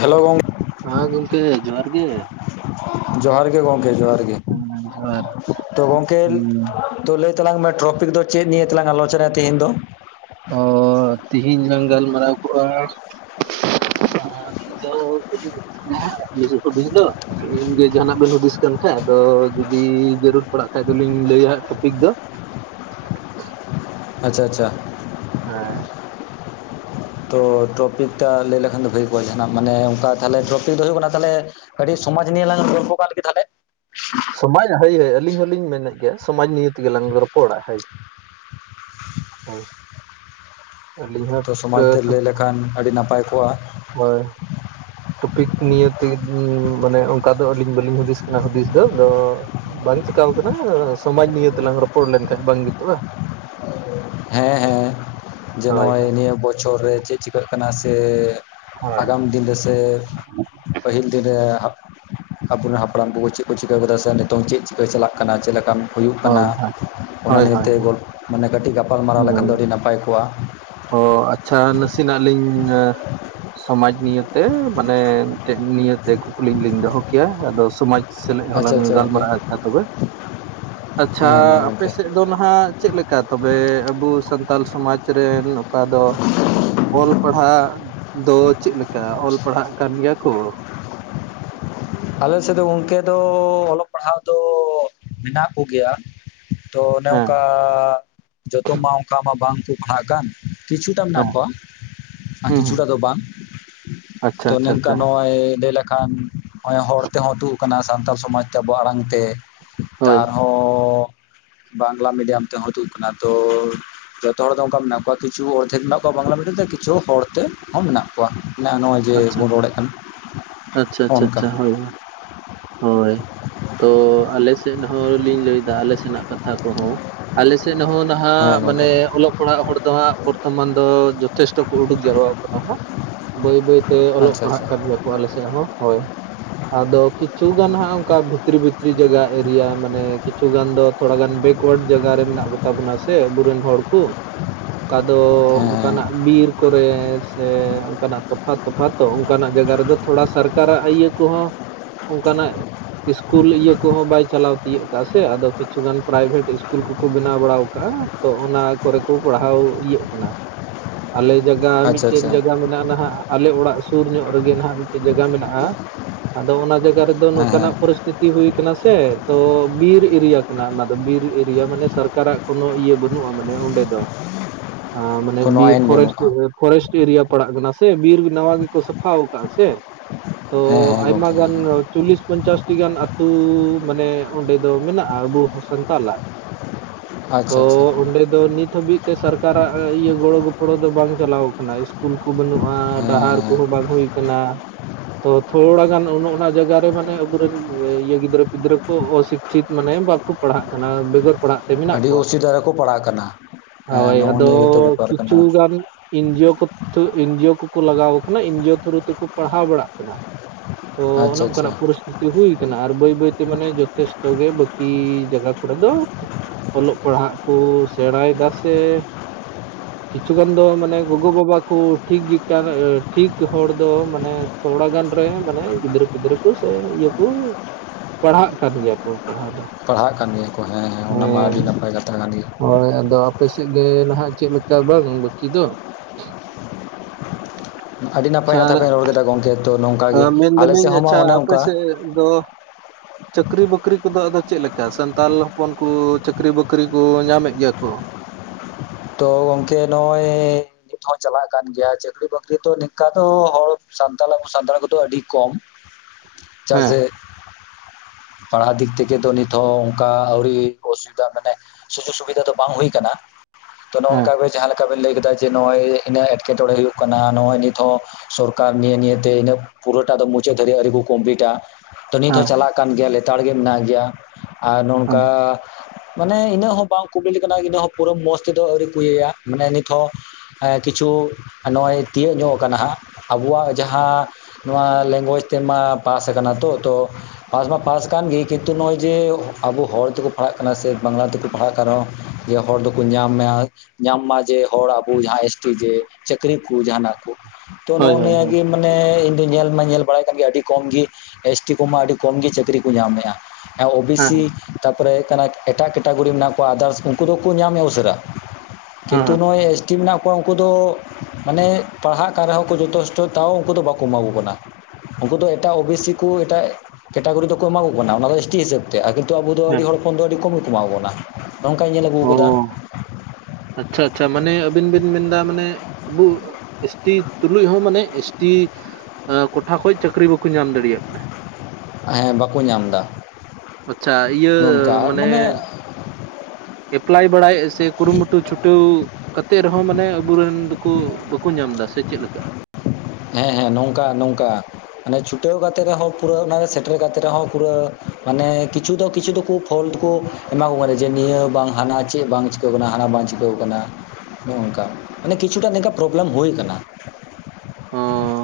Hello ᱜᱚᱝᱼᱼ ᱦᱚᱭ ᱜᱚᱢᱠᱮ ᱡᱚᱦᱟᱨ ᱜᱮ ᱡᱚᱦᱟᱨ ᱜᱮ ᱜᱚᱢᱠᱮ ᱡᱚᱦᱟᱨ ᱜᱮ ᱦᱮᱸ ᱡᱚᱦᱟᱨ ᱛᱚ ᱜᱚᱢᱠᱮ ᱦᱮᱸ ᱛᱚ ᱞᱟᱹᱭ ᱛᱟᱞᱟᱝ ᱢᱮ ᱴᱚᱯᱤᱠ ᱫᱚ ᱪᱮᱫ ᱱᱤᱭᱟᱹ ᱛᱮᱞᱟᱝ ᱟᱞᱳᱪᱚᱱᱟᱭᱟ ᱛᱤᱦᱮᱧ ᱫᱚ ᱟᱹᱻ ᱛᱮᱦᱮᱧ ᱞᱟᱝ ᱜᱟᱞᱢᱟᱨᱟᱣ ᱠᱚᱜᱼᱟ ᱟᱨ [unintelligible] ᱟᱹᱵᱤᱱ ᱜᱮ ᱡᱟᱦᱟᱱᱟᱜ ᱵᱮᱱ ᱦᱩᱫᱤᱥ ᱠᱟᱱ ᱠᱷᱟᱱ ᱟᱫᱚ ᱡᱩᱫᱤ ᱡᱟᱹᱨᱩᱲ ᱯᱟᱲᱟᱜ ᱠᱷᱟᱱ ᱫᱚᱞᱤᱧ ᱞᱟᱹᱭᱟ ᱦᱟᱸᱜ ᱴᱚᱯᱤᱠ ᱫᱚ ᱟᱪᱪᱷᱟ ᱟᱪᱪᱷᱟ ᱦᱮᱸ ᱛᱚ ᱴᱨᱚᱯᱤᱠ ᱴᱟᱜ ᱞᱟᱹᱭ ᱞᱮᱠᱷᱟᱱ ᱫᱚ ᱵᱷᱟᱹᱜᱤ ᱠᱚᱜᱼᱟ ᱡᱟᱦᱱᱟᱜ ᱢᱟᱱᱮ ᱚᱱᱠᱟ ᱛᱟᱦᱚᱞᱮ ᱴᱨᱚᱯᱤᱠ ᱫᱚ ᱦᱩᱭᱩᱜ ᱠᱟᱱᱟ ᱛᱟᱦᱚᱞᱮ ᱟᱹᱰᱤ ᱥᱚᱢᱟᱡᱽ ᱱᱤᱭᱮ ᱞᱟᱝ ᱜᱚᱞᱯᱷᱚᱠᱟᱜ ᱞᱮᱜᱮ ᱛᱟᱦᱞᱮ ᱥᱚᱢᱟᱡᱽ ᱦᱳᱭ ᱦᱳᱭ ᱟᱹᱞᱤᱧ ᱦᱚᱞᱤᱧ ᱢᱮᱱᱮᱫ ᱜᱮᱭᱟ ᱥᱚᱢᱟᱡᱽ ᱱᱤᱭ ᱛᱮᱜᱮᱞᱟᱝ ᱨᱚᱯᱚᱲᱟ ᱦᱳᱭ ᱦᱳᱭ ᱟᱹᱞᱤᱧ ᱦᱚᱸ ᱛᱚ ᱴᱚ ᱥᱚᱢᱟᱡᱽ ᱛᱮᱫ ᱴᱚᱯ ᱞᱟᱹᱭ ᱞᱮᱠᱷᱟᱱ ᱟᱹᱰᱤ ᱱᱟᱯᱟᱭ ᱠᱚᱜᱼᱟ ᱦᱳᱭ ᱴᱚᱯᱤᱠ ᱱᱤᱭᱮ ᱛᱮᱼᱼ ᱢᱟᱱᱮ ᱚᱱᱠᱟ ᱫᱚ ᱟᱹᱞᱤᱧ ᱵᱟᱹᱞᱤᱧ ᱦᱩᱫᱤᱥ ᱠᱟᱱᱟ ᱦᱩᱫᱤᱥ ᱫᱚ ᱟᱫᱚ ᱵᱟᱝ ᱪᱤᱠᱟᱣ ᱟᱠᱟᱱᱟ ᱥᱚᱢᱟᱡᱽ ᱱᱤᱭᱮ ᱛᱮᱞᱟᱝ ᱨᱚᱯᱚᱲ ᱞᱮᱱᱠᱷᱟᱡ ᱵᱟᱝ ᱡᱩᱛᱩᱜᱼᱟ ᱦᱮᱸ ᱦᱮᱸ ᱡᱮ ᱦᱳᱭ ᱦᱳᱭ ᱱᱚᱜᱼᱚᱭ ᱱᱤᱭᱟᱹ ᱵᱚᱪᱷᱚᱨ ᱨᱮ ᱪᱮᱫ ᱪᱤᱠᱟᱹᱜ ᱠᱟᱱᱟ ᱥᱮ ᱦᱳᱭ ᱟᱜᱟᱢ ᱫᱤᱱ ᱨᱮ ᱥᱮ ᱯᱟᱹᱦᱤᱞ ᱫᱤᱱᱨᱮ ᱟᱵᱚᱨᱮᱱ ᱦᱟᱯᱲᱟᱢ ᱠᱚ ᱪᱮᱫ ᱠᱚ ᱪᱤᱠᱟᱹᱣ ᱟᱠᱟᱫᱟ ᱥᱮ ᱱᱤᱛᱚᱝ ᱪᱮᱫ ᱪᱤᱠᱟᱹ ᱪᱟᱞᱟᱜ ᱠᱟᱱᱟ ᱪᱮᱫ ᱞᱮᱠᱟ ᱦᱩᱭᱩᱜ ᱦᱳᱭ ᱠᱟᱱᱟ ᱚᱱᱟ ᱦᱳᱭ ᱱᱤᱭᱮ ᱦᱳᱭ ᱛᱮ ᱢᱟᱱᱮ ᱠᱟᱹᱴᱤᱡ ᱜᱟᱯᱟᱞᱢᱟᱨᱟᱣ ᱞᱮᱠᱷᱟᱱ ᱫᱚ ᱟᱹᱰᱤ ᱱᱟᱯᱟᱭ ᱠᱚᱜᱼᱟ ᱚᱻ ᱟᱪᱪᱷᱟ ᱱᱟᱥᱮᱱᱟᱜ ᱞᱤᱧ ᱥᱚᱢᱟᱡᱽ ᱱᱤᱭᱮ ᱛᱮ ᱢᱟᱱᱮ ᱢᱤᱫᱴᱮᱱ ᱱᱤᱭᱟᱹᱛᱮ ᱠᱩᱠᱞᱤ ᱞᱤᱧ ᱫᱚᱦᱚ ᱠᱮᱭᱟ ᱟᱫᱚ ᱥᱚᱢᱟᱡᱽ ᱥᱮᱞᱮᱫ ᱟᱪᱪᱷᱟ ᱦᱚᱞᱟᱝ ᱟᱪᱪᱷᱟ ᱜᱚᱝᱠᱮ ᱜᱟᱞᱢᱟᱨᱟᱜᱼᱟ ᱛᱚᱵᱮ ᱟᱪᱪᱷᱟ ᱦᱮᱸ ᱢᱟ ᱟᱯᱮ ᱜᱚᱝᱠᱮ ᱥᱮᱫ ᱫᱚ ᱱᱷᱟᱜ ᱪᱮᱫ ᱞᱮᱠᱟ ᱛᱚᱵᱮ ᱟᱵᱩ ᱥᱟᱱᱛᱟᱞ ᱥᱚᱢᱟᱡᱽ ᱨᱮᱱ ᱚᱠᱟ ᱫᱚ ᱚᱞ ᱯᱟᱲᱦᱟᱜ ᱫᱚ ᱪᱮᱫ ᱞᱮᱠᱟ ᱚᱞ ᱯᱟᱲᱦᱟᱜ ᱠᱟᱱ ᱜᱮᱭᱟ ᱠᱚ ᱟᱞᱮᱥᱮᱫ ᱫᱚ ᱜᱚᱢᱠᱮ ᱫᱚ ᱚᱞᱚᱜ ᱯᱟᱲᱦᱟᱣ ᱫᱚ ᱢᱮᱱᱟᱜ ᱠᱚᱜᱮᱭᱟ ᱛᱚ ᱚᱱᱮ ᱦᱮᱸ ᱚᱱᱠᱟ ᱡᱚᱛᱚ ᱢᱟ ᱚᱱᱠᱟ ᱢᱟ ᱵᱟᱝ ᱠᱚ ᱯᱟᱲᱦᱟᱜ ᱠᱟᱱ ᱠᱤᱪᱷᱩᱴᱟ ᱢᱮᱱᱟᱜ ᱦᱮᱸ ᱠᱚᱣᱟ ᱟᱨ ᱦᱩᱸ ᱦᱩᱸ ᱠᱤᱪᱷᱩᱴᱟ ᱫᱚ ᱵᱟᱝ ᱟᱪᱪᱷᱟ ᱛᱚ ᱟᱪᱪᱷᱟ ᱱᱮᱱᱠᱟ ᱟᱪᱪᱷᱟ ᱱᱚᱜᱼᱚᱭ ᱞᱟᱹᱭ ᱞᱮᱠᱷᱟᱱ ᱱᱚᱜᱼᱚᱭ ᱦᱚᱲ ᱛᱮᱦᱚᱸ ᱫᱳᱜ ᱟᱠᱟᱱᱟ ᱥᱟᱱᱛᱟᱞ ᱥᱚᱢᱟᱡᱽ ᱛᱮ ᱟᱵᱳᱣᱟᱜ ᱟᱲᱟᱝ ᱛᱮ ᱛᱟᱨᱮᱦᱚᱸ [inaudible] ᱵᱟᱝᱞᱟ ᱢᱤᱰᱤᱭᱟᱢ ᱛᱮᱦᱚᱸ [unintelligible] ᱠᱟᱱᱟ ᱛᱚ ᱡᱚᱛᱚ ᱦᱚᱲ ᱫᱚ ᱚᱱᱠᱟ ᱢᱮᱱᱟᱜ ᱠᱚᱣᱟ ᱠᱤᱪᱷᱩ ᱚᱨᱫᱷᱮᱠ ᱢᱮᱱᱟᱜ ᱠᱚᱣᱟ ᱵᱟᱝᱞᱟ ᱢᱤᱰᱤᱭᱟᱢ ᱛᱮ ᱠᱤᱪᱷᱩ ᱦᱚᱲ ᱛᱮᱦᱚᱸ ᱢᱮᱱᱟᱜ ᱠᱚᱣᱟ ᱢᱮᱱᱟᱜᱼᱟ ᱱᱚᱜᱼᱚᱭ ᱡᱮ ᱟᱪᱪᱷᱟ ᱵᱚᱱ ᱨᱚᱲᱮᱫ ᱠᱟᱱ ᱟᱪᱪᱷᱟ ᱦᱚᱸᱜ ᱟᱪᱪᱷᱟ ᱱᱚᱝᱠᱟ᱾ ᱟᱪᱪᱷᱟ ᱦᱳᱭ ᱦᱳᱭ ᱛᱚ ᱟᱞᱮ ᱥᱮᱫ ᱦᱚᱸᱞᱤᱧ ᱞᱟᱹᱭ ᱮᱫᱟ ᱟᱞᱮ ᱥᱮᱱᱟᱜ ᱠᱟᱛᱷᱟ ᱠᱚᱦᱚᱸ ᱟᱞᱮ ᱥᱮᱱ ᱦᱚᱸ ᱱᱟᱦᱟᱜ ᱦᱮᱸ ᱜᱚᱝᱠᱮ ᱢᱟᱱᱮ ᱚᱞᱚᱜ ᱚᱲᱟᱜ ᱦᱚᱲ ᱫᱚ ᱦᱟᱸᱜ ᱵᱚᱨᱛᱚᱢᱟᱱ ᱫᱚ ᱡᱚᱛᱷᱮᱥᱴᱚ ᱠᱚ ᱩᱰᱩᱠ ᱡᱟᱨᱣᱟ ᱟᱠᱟᱱᱟ ᱦᱟᱸᱜ ᱵᱟᱹᱭ ᱵᱟᱹᱭᱛᱮ ᱚᱞᱚᱜ ᱟᱪᱪᱷᱟ ᱯᱟᱲᱦᱟᱜ ᱟᱪᱪᱷᱟ ᱠᱟᱱ ᱜᱮᱭᱟ ᱠᱚ ᱟᱞᱮ ᱥᱮᱫ ᱦᱚᱸ ᱦᱳᱭ ᱟᱫᱚ ᱠᱤᱪᱷᱩᱜᱟᱱ ᱦᱟᱸᱜ ᱚᱱᱠᱟ ᱵᱷᱤᱛᱨᱤ ᱵᱷᱤᱛᱨᱤ ᱡᱟᱭᱜᱟ ᱮᱨᱤᱭᱟ ᱢᱟᱱᱮ ᱠᱤᱪᱷᱩ ᱜᱟᱱ ᱫᱚ ᱛᱷᱚᱲᱟ ᱜᱟᱱ ᱵᱮᱠᱳᱣᱟᱨᱰ ᱡᱟᱭᱜᱟ ᱨᱮ ᱢᱮᱱᱟᱜ ᱠᱚ ᱛᱟᱵᱚᱱᱟ ᱥᱮ ᱟᱵᱚᱨᱮᱱ ᱦᱚᱲ ᱠᱚ ᱚᱠᱟ ᱫᱚ ᱦᱮᱸ ᱦᱮᱸ ᱚᱱᱠᱟᱱᱟᱜ ᱵᱤᱨ ᱠᱚᱨᱮ ᱥᱮ ᱚᱱᱠᱟᱱᱟᱜ ᱛᱚᱯᱷᱟ ᱛᱚᱯᱷᱟᱛ ᱛᱚ ᱚᱱᱠᱟᱱᱟᱜ ᱡᱟᱭᱜᱟ ᱨᱮᱫᱚ ᱛᱷᱚᱲᱟ ᱥᱚᱨᱠᱟᱨᱟᱜ ᱤᱭᱟᱹ ᱠᱚᱦᱚᱸ ᱚᱱᱠᱟᱱᱟᱜ ᱤᱥᱠᱩᱞ ᱤᱭᱟᱹ ᱠᱚᱦᱚᱸ ᱵᱟᱭ ᱪᱟᱞᱟᱣ ᱛᱤᱭᱟᱹᱜ ᱠᱟᱜᱼᱟ ᱥᱮ ᱟᱫᱚ ᱠᱤᱪᱷᱩ ᱜᱟᱱ ᱯᱨᱟᱭᱵᱷᱮᱴ ᱤᱥᱠᱩᱞ ᱠᱚᱠᱚ ᱵᱮᱱᱟᱣ ᱵᱟᱲᱟᱣ ᱠᱟᱜᱼᱟ᱾ ᱛᱚ ᱚᱱᱟ ᱠᱚᱨᱮ ᱠᱚ ᱯᱟᱲᱦᱟᱣ ᱤᱭᱟᱹᱜ ᱠᱟᱱᱟ ᱟᱞᱮ ᱡᱟᱜᱟ ᱟᱪᱪᱷᱟ ᱢᱤᱫᱴᱮᱱ ᱟᱪᱪᱷᱟ ᱡᱟᱜᱟ ᱢᱮᱱᱟᱜᱼᱟ ᱱᱟᱦᱟᱜ ᱟᱞᱮ ᱚᱲᱟᱜ ᱥᱩᱨ ᱧᱚᱜ ᱨᱮᱜᱮ ᱱᱟᱜ ᱢᱤᱫᱴᱮᱡ ᱡᱟᱭᱜᱟ ᱢᱮᱱᱟᱜᱼᱟ ᱟᱫᱚ ᱚᱱᱟ ᱡᱟᱜ ᱜᱟ ᱨᱮᱫᱚ ᱦᱮᱸ ᱦᱮᱸ ᱱᱚᱝᱠᱟᱱᱟᱜ ᱯᱚᱨᱤᱥᱛᱤᱛᱤ ᱦᱩᱭ ᱟᱠᱟᱱᱟ ᱥᱮ ᱛᱚ ᱵᱤᱨ ᱮᱨᱤᱭᱟ ᱠᱟᱱᱟ ᱚᱱᱟ ᱫᱚ ᱵᱤᱨ ᱮᱨᱤᱭᱟ ᱢᱟᱱᱮ ᱥᱚᱨᱠᱟᱨᱟᱜ ᱠᱳᱱᱳ ᱤᱭᱟᱹ ᱵᱟᱹᱱᱩᱜᱼᱟ ᱢᱟᱱᱮ ᱚᱸᱰᱮ ᱫᱚ ᱢᱟᱱᱮ ᱠᱳᱱᱳ ᱵᱤᱨ ᱟᱭᱤᱱ ᱯᱷᱚᱨᱮᱥᱴ ᱵᱟᱹᱱᱩᱜᱼᱟ ᱯᱷᱚᱨᱮᱥᱴ ᱮᱨᱤᱭᱟ ᱯᱟᱲᱟᱜ ᱠᱟᱱᱟ ᱥᱮ ᱵᱤᱨ ᱱᱟᱣᱟ ᱜᱮᱠᱚ ᱥᱟᱯᱷᱟᱣ ᱠᱟᱜᱼᱟ ᱥᱮ ᱛᱚ ᱦᱮᱸ ᱦᱮᱸ ᱟᱭᱢᱟ ᱜᱚᱝᱠᱮ ᱜᱟᱱ ᱦᱮᱸ ᱪᱚᱞᱞᱤᱥ ᱯᱚᱧᱪᱟᱥᱴᱤ ᱜᱟᱱ ᱟᱹᱛᱩ ᱢᱟᱱᱮ ᱚᱸᱰᱮ ᱫᱚ ᱢᱮᱱᱟᱜᱼᱟ ᱟᱵᱚ ᱥᱟᱱᱛᱟᱞᱟᱜ᱾ ᱛᱚ ᱟᱪᱪᱷᱟ ᱟᱪᱪᱷᱟ ᱚᱸᱰᱮ ᱫᱚ ᱱᱤᱛ ᱦᱟᱹᱵᱤᱡᱽ ᱛᱮ ᱥᱟᱨᱠᱟᱨᱟᱜ ᱤᱭᱟᱹ ᱜᱚᱲᱚ ᱜᱚᱯᱚᱲᱚ ᱫᱚ ᱵᱟᱝ ᱪᱟᱞᱟᱣ ᱠᱟᱱᱟ ᱤᱥᱠᱩᱞ ᱠᱚ ᱵᱟᱹᱱᱩᱜᱼᱟ ᱦᱮᱸ ᱰᱟᱦᱟᱨ ᱦᱮᱸ ᱠᱩᱦᱚᱸ ᱵᱟᱝ ᱦᱩᱭ ᱠᱟᱱᱟ ᱛᱚ ᱛᱷᱚᱲᱟ ᱜᱟᱱ ᱚᱱ ᱩᱱᱟ ᱡᱟᱜᱟ ᱟᱹ ᱢᱟᱱᱮ ᱟᱵᱩ ᱨᱮᱱ ᱤᱭᱟᱹ ᱜᱤᱫᱽᱨᱟᱹ ᱯᱤᱫᱽᱨᱟᱹ ᱠᱚ ᱚᱥᱤᱠᱷᱤᱛ ᱢᱟᱱᱮ ᱵᱟᱠᱚ ᱯᱟᱲᱦᱟᱜ ᱠᱟᱱᱟ ᱵᱮᱜᱚᱨ ᱯᱟᱲᱦᱟᱜ ᱛᱮ ᱢᱮᱱᱟᱜ ᱟᱹᱰᱤ ᱠᱚᱣᱟ ᱚᱥᱩᱵᱤᱫᱟ ᱨᱮᱠᱚ ᱯᱟᱲᱟᱜ ᱠᱟᱱᱟ ᱦᱮᱸ ᱳᱭ ᱱᱚᱜᱼᱚ ᱱᱤᱭᱟᱹ ᱜᱮᱛᱚ ᱟᱫᱚ ᱵᱮᱯᱟᱨ ᱠᱤᱪᱷᱩ ᱠᱟᱱᱟ ᱜᱟᱱ ᱮᱱᱡᱤᱭᱳ ᱠᱚ ᱛᱷᱚ ᱮᱱᱡᱤᱭᱳ ᱠᱚᱠᱚ ᱞᱟᱜᱟᱣ ᱠᱟᱱᱟ ᱮᱱᱡᱤᱭᱳ ᱛᱷᱨᱩ ᱛᱮᱠᱩ ᱯᱟᱲᱦᱟᱣ ᱵᱟᱲᱟᱜ ᱠᱟᱱᱟ᱾ ᱛᱚ ᱚᱱᱮ ᱟᱪᱪᱷᱟ ᱟᱪᱪᱷᱟ ᱚᱝᱠᱟᱱᱟᱜ ᱯᱚᱥᱛᱷᱤᱛᱤ ᱦᱩᱭ ᱠᱟᱱᱟ ᱟᱨ ᱵᱟᱹᱭ ᱵᱟᱹᱭ ᱛᱮ ᱢᱟᱱᱮ ᱡᱚᱛᱷᱮᱥᱴᱚ ᱜᱮ ᱵᱟᱹᱠᱤ ᱡᱟᱜᱟ ᱠᱚᱨᱮ ᱫᱚ ᱚᱞᱚᱜ ᱯᱟᱲᱦᱟᱜ ᱠᱚ ᱥᱮᱬᱟᱭ ᱫᱟ ᱥᱮ ᱠᱤᱪᱷᱩ ᱜᱟᱱ ᱫᱚ ᱢᱟᱱᱮ ᱜᱚᱜᱚ ᱵᱟᱵᱟ ᱠᱚ ᱴᱷᱤᱠ ᱜᱤ ᱠᱟ ᱟᱹ ᱴᱷᱤᱠ ᱦᱚᱲ ᱫᱚ ᱢᱟᱱᱮ ᱛᱷᱚᱲᱟ ᱜᱟᱱ ᱨᱮ ᱢᱟᱱᱮ ᱜᱤᱫᱽᱨᱟᱹ ᱯᱤᱫᱽᱨᱟᱹ ᱠᱩ ᱥᱮ ᱤᱭᱟᱹ ᱠᱚ ᱯᱟᱲᱦᱟᱜ ᱠᱟᱱ ᱜᱮᱭᱟ ᱠᱚ ᱯᱟᱲᱦᱟᱣ ᱫᱚ ᱯᱟᱲᱦᱟᱜ ᱠᱟᱱ ᱜᱮᱭᱟ ᱠᱚ ᱦᱮᱸ ᱦᱮᱸ ᱚᱱᱟ ᱢᱟ ᱟᱹᱰᱤ ᱱᱟᱯᱟᱭ ᱠᱟᱛᱷᱟ ᱠᱟᱱ ᱜᱮᱭᱟ᱾ ᱦᱳᱭ ᱟᱫᱚ ᱟᱯᱮ ᱥᱮᱜ ᱜᱮ ᱱᱟᱦᱟᱸᱜ ᱪᱮᱫ ᱞᱮᱠᱟ ᱵᱟᱝ ᱵᱟᱹᱠᱤ ᱫᱚ ᱟᱹᱰᱤ ᱱᱟᱯᱟᱭ ᱟᱪᱪᱷᱟ ᱠᱟᱛᱷᱟ ᱵᱮᱱ ᱨᱚᱲ ᱠᱮᱫᱟ ᱜᱚᱝᱠᱮ ᱛᱚ ᱱᱚᱝᱠᱟ ᱜᱮ ᱟᱞᱮ ᱢᱮᱱᱫᱟᱞᱤᱧ ᱥᱮᱫ ᱦᱚᱸ ᱢᱟ ᱟᱪᱪᱷᱟ ᱚᱱᱮ ᱟᱯᱮ ᱚᱱᱠᱟ ᱥᱮᱜ ᱫᱚ ᱪᱟᱹᱠᱨᱤ ᱵᱟᱹᱠᱨᱤ ᱠᱚᱫᱚ ᱟᱫᱚ ᱪᱮᱫ ᱞᱮᱠᱟ ᱥᱟᱱᱛᱟᱞ ᱦᱚᱯᱚᱱ ᱠᱚ ᱪᱟᱹᱠᱨᱤ ᱵᱟᱹᱠᱨᱤ ᱠᱚ ᱧᱟᱢᱮᱜ ᱜᱮᱭᱟ ᱠᱚ ᱛᱚ ᱜᱚᱝᱠᱮ ᱱᱚᱜᱼᱚᱭ ᱱᱤᱛ ᱦᱚᱸ ᱪᱟᱞᱟᱜ ᱠᱟᱱ ᱜᱮᱭᱟ ᱪᱟᱹᱠᱨᱤ ᱵᱟᱹᱠᱨᱤ ᱫᱚ ᱱᱤᱝᱠᱟ ᱫᱚ ᱦᱚᱲ ᱥᱟᱱᱛᱟᱲ ᱟᱵᱚ ᱥᱟᱱᱛᱟᱲ ᱠᱚᱫᱚ ᱟᱹᱰᱤ ᱠᱚᱢ ᱪᱟ ᱦᱮᱸ, ᱡᱮᱜ [inaudible] ᱯᱟᱲᱦᱟᱜ ᱫᱤᱠ ᱛᱷᱮᱠᱮ ᱫᱚ ᱱᱤᱛ ᱦᱚᱸ ᱚᱝᱠᱟ ᱟᱣᱲᱤ ᱚᱥᱩᱵᱤᱛᱟ ᱢᱟᱱᱮ ᱥᱩᱡᱳᱜᱽ ᱥᱩᱵᱤᱫᱷᱟ ᱫᱚ ᱵᱟᱝ ᱦᱩᱭ ᱠᱟᱱᱟ᱾ ᱛᱚ ᱱᱚᱜ ᱦᱮᱸ, ᱱᱚᱝᱠᱟ ᱵᱮ ᱡᱟᱦᱟᱸ ᱞᱮᱠᱟ ᱵᱮᱱ ᱞᱟᱹᱭ ᱠᱮᱫᱟ ᱡᱮ ᱱᱚᱜᱼᱚᱭ ᱤᱭᱟᱹ ᱤᱱᱟᱹᱜ ᱮᱴᱠᱮᱴᱚᱬᱮ ᱦᱩᱭᱩᱜ ᱠᱟᱱᱟ ᱱᱚᱭ ᱱᱤᱛ ᱦᱚᱸ ᱥᱚᱨᱠᱟᱨ ᱱᱤᱭᱟᱹ ᱱᱤᱭᱟᱹ ᱛᱮ ᱤᱱᱟᱹᱜ ᱯᱩᱨᱟᱹᱴᱟ ᱫᱚ ᱢᱩᱪᱟᱹᱫ ᱫᱷᱟᱹᱨᱤᱜ ᱟᱹᱣᱨᱤ ᱠᱚ ᱠᱚᱢᱯᱞᱤᱴᱟ ᱛᱚ ᱱᱤᱛ ᱦᱚᱸ ᱦᱮᱸ, ᱪᱟᱞᱟᱜ ᱠᱟᱱ ᱜᱮᱭᱟ ᱞᱮᱛᱟᱲ ᱜᱮ ᱢᱮᱱᱟᱜ ᱜᱮᱭᱟ ᱟᱨ ᱦᱮᱸ, ᱱᱚᱝᱠᱟ ᱢᱟᱱᱮ ᱤᱱᱟᱹᱜ ᱦᱚᱸ ᱵᱟᱝ ᱠᱩᱠᱞᱤ ᱠᱟᱱᱟ ᱤᱱᱟᱹ ᱦᱚᱸ ᱯᱩᱨᱟᱹ ᱢᱚᱸᱥ ᱛᱮᱫᱚ ᱟᱹᱣᱨᱤ ᱠᱚ ᱤᱭᱟᱭᱟ ᱢᱟᱱᱮ ᱱᱤᱛ ᱦᱚᱸ ᱦᱮᱸ ᱠᱤᱪᱷᱩ ᱱᱚᱜ-ᱚᱭ ᱛᱤᱭᱟᱜ ᱧᱚᱜ ᱠᱟᱱᱟ ᱦᱟᱸᱜ ᱟᱵᱚᱣᱟᱜ ᱡᱟᱦᱟᱸ ᱱᱚᱣᱟ ᱞᱮᱝᱜᱩᱭᱮᱡᱽ ᱛᱮᱢᱟ ᱯᱟᱥ ᱠᱟᱱᱟ ᱛᱚ, ᱛᱚ ᱯᱟᱥ ᱢᱟ ᱯᱟᱥ ᱠᱟᱱ ᱜᱤ ᱠᱤᱱᱛᱩ ᱱᱚᱼᱚᱭ ᱡᱮ ᱟᱵᱚ ᱦᱚᱲ ᱛᱮᱠᱚ ᱯᱟᱲᱦᱟᱜ ᱠᱟᱱᱟ ᱥᱮ ᱵᱟᱝᱞᱟ ᱛᱮᱠᱚ ᱯᱟᱲᱦᱟᱜ ᱠᱟᱱ ᱨᱮᱦᱚᱸ ᱡᱮ ᱦᱚᱲ ᱫᱚᱠᱚ ᱧᱟᱢᱭᱟ ᱧᱟᱢ ᱢᱟ ᱡᱮ ᱦᱚᱲ ᱟᱵᱚ ᱡᱟᱦᱟᱸ ᱮᱥ ᱴᱤ ᱡᱮ ᱪᱟᱹᱠᱨᱤ ᱠᱩ ᱡᱟᱦᱟᱱᱟᱜ ᱠᱩ ᱛᱚ ᱦᱳᱭ, ᱱᱚᱜ-ᱚ ᱦᱳᱭ, ᱱᱤᱭᱟᱹ ᱦᱳᱭ, ᱜᱤ᱾ ᱢᱟᱱᱮ ᱤᱧ ᱫᱚ ᱧᱮᱞ ᱢᱟᱧ ᱧᱮᱞ ᱵᱟᱲᱟᱭ ᱠᱟᱱ ᱜᱮ ᱟᱹᱰᱤ ᱠᱚᱢ ᱜᱤ ᱮᱥ ᱴᱤ ᱠᱚᱢᱟ ᱟᱹᱰᱤ ᱠᱚᱢ ᱜᱤ ᱪᱟᱹᱠᱨᱤ ᱠᱩ ᱧᱟᱢᱮᱜᱼᱟ᱾ ᱳ ᱵᱤ ᱦᱮᱸ, ᱥᱤ ᱛᱟ ᱯᱚᱨᱮ ᱦᱩᱭᱩᱜ ᱠᱟᱱᱟ ᱮᱴᱟᱜ ᱠᱮᱴᱟᱜᱚᱨᱤ ᱢᱮᱱᱟᱜ ᱠᱚᱣᱟ ᱟᱫᱟᱨᱥ ᱩᱱᱠᱩ ᱫᱚᱠᱩ ᱧᱟᱢᱮᱜ-ᱟ ᱩᱥᱟᱹᱨᱟ᱾ ᱠᱤᱱᱛᱩ ᱦᱮᱸ, ᱱᱚᱼᱚᱭ᱾ ᱴᱤ ᱢᱮᱱᱟᱜ ᱠᱚᱣᱟ ᱩᱱᱠᱩ ᱫᱚ ᱢᱟᱱᱮ ᱯᱟᱲᱦᱟᱜ ᱠᱟᱱ ᱨᱮᱦᱚᱸ ᱠᱚ ᱡᱚᱛᱷᱮᱥᱴᱚ ᱛᱟᱣ ᱩᱱᱠᱩ ᱫᱚ ᱵᱟᱠᱚ ᱮᱢᱟ ᱠᱚ ᱠᱟᱱᱟ᱾ ᱩᱱᱠᱩ ᱫᱚ ᱮᱴᱟᱜ ᱳ ᱵᱤ ᱥᱤ ᱠᱩ ᱮᱴᱟᱜ ᱠᱮᱴᱟᱜᱚᱨᱤ ᱫᱚᱠᱚ ᱮᱢᱟ ᱠᱚ ᱠᱟᱱᱟ ᱚᱱᱟ ᱫᱚ ᱮᱥ ᱴᱤ ᱦᱤᱥᱟᱹᱵᱽ᱾ ᱛᱮ ᱟᱜᱮᱛᱚ ᱟᱵᱚ ᱫᱚ ᱦᱮᱸ, ᱟᱹᱰᱤ ᱦᱮᱸ, ᱦᱚᱲ ᱦᱚᱯᱚᱱ ᱫᱚ ᱟᱹᱰᱤ ᱠᱚᱢ ᱠᱚ ᱮᱢᱟ ᱵᱚᱱᱟ ᱱᱚᱜ ᱚᱝᱠᱟᱭ ᱧᱮᱞ ᱟᱹᱜᱩᱣ ᱠᱟᱫᱟ᱾ ᱚ ᱟᱪᱪᱷᱟ ᱟᱪᱪᱷᱟ ᱢᱟᱱᱮ ᱟᱵᱤᱱ- ᱤᱢ ᱵᱮᱱ ᱢᱮᱱ ᱫᱟ ᱢᱟᱱᱮ ᱟᱵᱩᱜ ᱮᱥᱴᱤ ᱛᱩᱞᱩᱡ ᱦᱚᱸ ᱢᱟᱱᱮ ᱮᱥᱴᱤ- ᱟ. ᱠᱚᱴᱷᱟ ᱠᱷᱚᱡ ᱪᱟᱹᱠᱨᱤ ᱵᱟᱹᱠᱩ ᱧᱟᱢ ᱫᱟᱹᱲᱤᱭᱟᱹᱜ ᱠᱟᱱᱟ᱾ ᱦᱮᱸ ᱵᱟᱠᱚ ᱧᱟᱢ ᱮᱫᱟ ᱟᱪᱪᱷᱟ ᱤᱭᱟᱹ ᱢᱟᱱᱮ- ᱮᱯᱞᱟᱭ ᱵᱟᱲᱟᱭᱮᱜ ᱥᱮ ᱠᱩᱨᱩᱢᱩᱴᱩ ᱪᱷᱩᱴᱟᱹᱣ- ᱠᱟᱛᱮᱜ ᱨᱮᱦᱚᱸ ᱢᱟᱱᱮ ᱟᱵᱩ ᱨᱮᱱ ᱫᱩᱠᱩ ᱵᱟᱹᱠᱩ ᱧᱟᱢ ᱫᱟ ᱥᱮ ᱪᱮᱜ ᱞᱮᱠᱟ᱾ ᱦᱮᱸ ᱦᱮᱸ ᱱᱚᱝᱠᱟ ᱱᱚᱝᱠᱟ᱾ ᱢᱟᱱᱮ ᱪᱷᱩᱴᱟᱹᱣ ᱠᱟᱛᱮᱜ ᱨᱮᱦᱚᱸ ᱯᱩᱨᱟᱹ ᱚᱱᱟ ᱥᱮᱴᱮᱨ ᱠᱟᱛᱮᱜ ᱨᱮᱦᱚᱸ ᱯᱩᱨᱟᱹ ᱢᱟᱱᱮ ᱠᱤᱪᱷᱩ ᱫᱚ ᱠᱤᱪᱷᱩ ᱫᱚᱠᱩ- ᱯᱷᱚᱞᱰ ᱫᱚᱠᱩ ᱮᱢᱟ ᱠᱚ [unintelligible] ᱠᱚ ᱜᱮᱭᱟ ᱡᱮ ᱱᱤᱭᱟᱹ ᱵᱟᱝ ᱦᱟᱱᱟ ᱪᱮᱫ ᱵᱟᱝ ᱪᱤᱠᱟᱹᱣ ᱠᱟᱱᱟ ᱦᱟᱱᱟ ᱵᱟᱝ ᱪᱤᱠᱟᱹᱣ ᱠᱟᱱᱟ᱾ ᱚᱜ ᱚᱝᱠᱟ ᱢᱟᱱᱮ ᱠᱤᱪᱷᱩᱴᱟ ᱱᱤᱝᱠᱟ ᱯᱨᱚᱵᱞᱮᱢ ᱦᱩᱭ ᱠᱟᱱᱟ᱾ ᱚ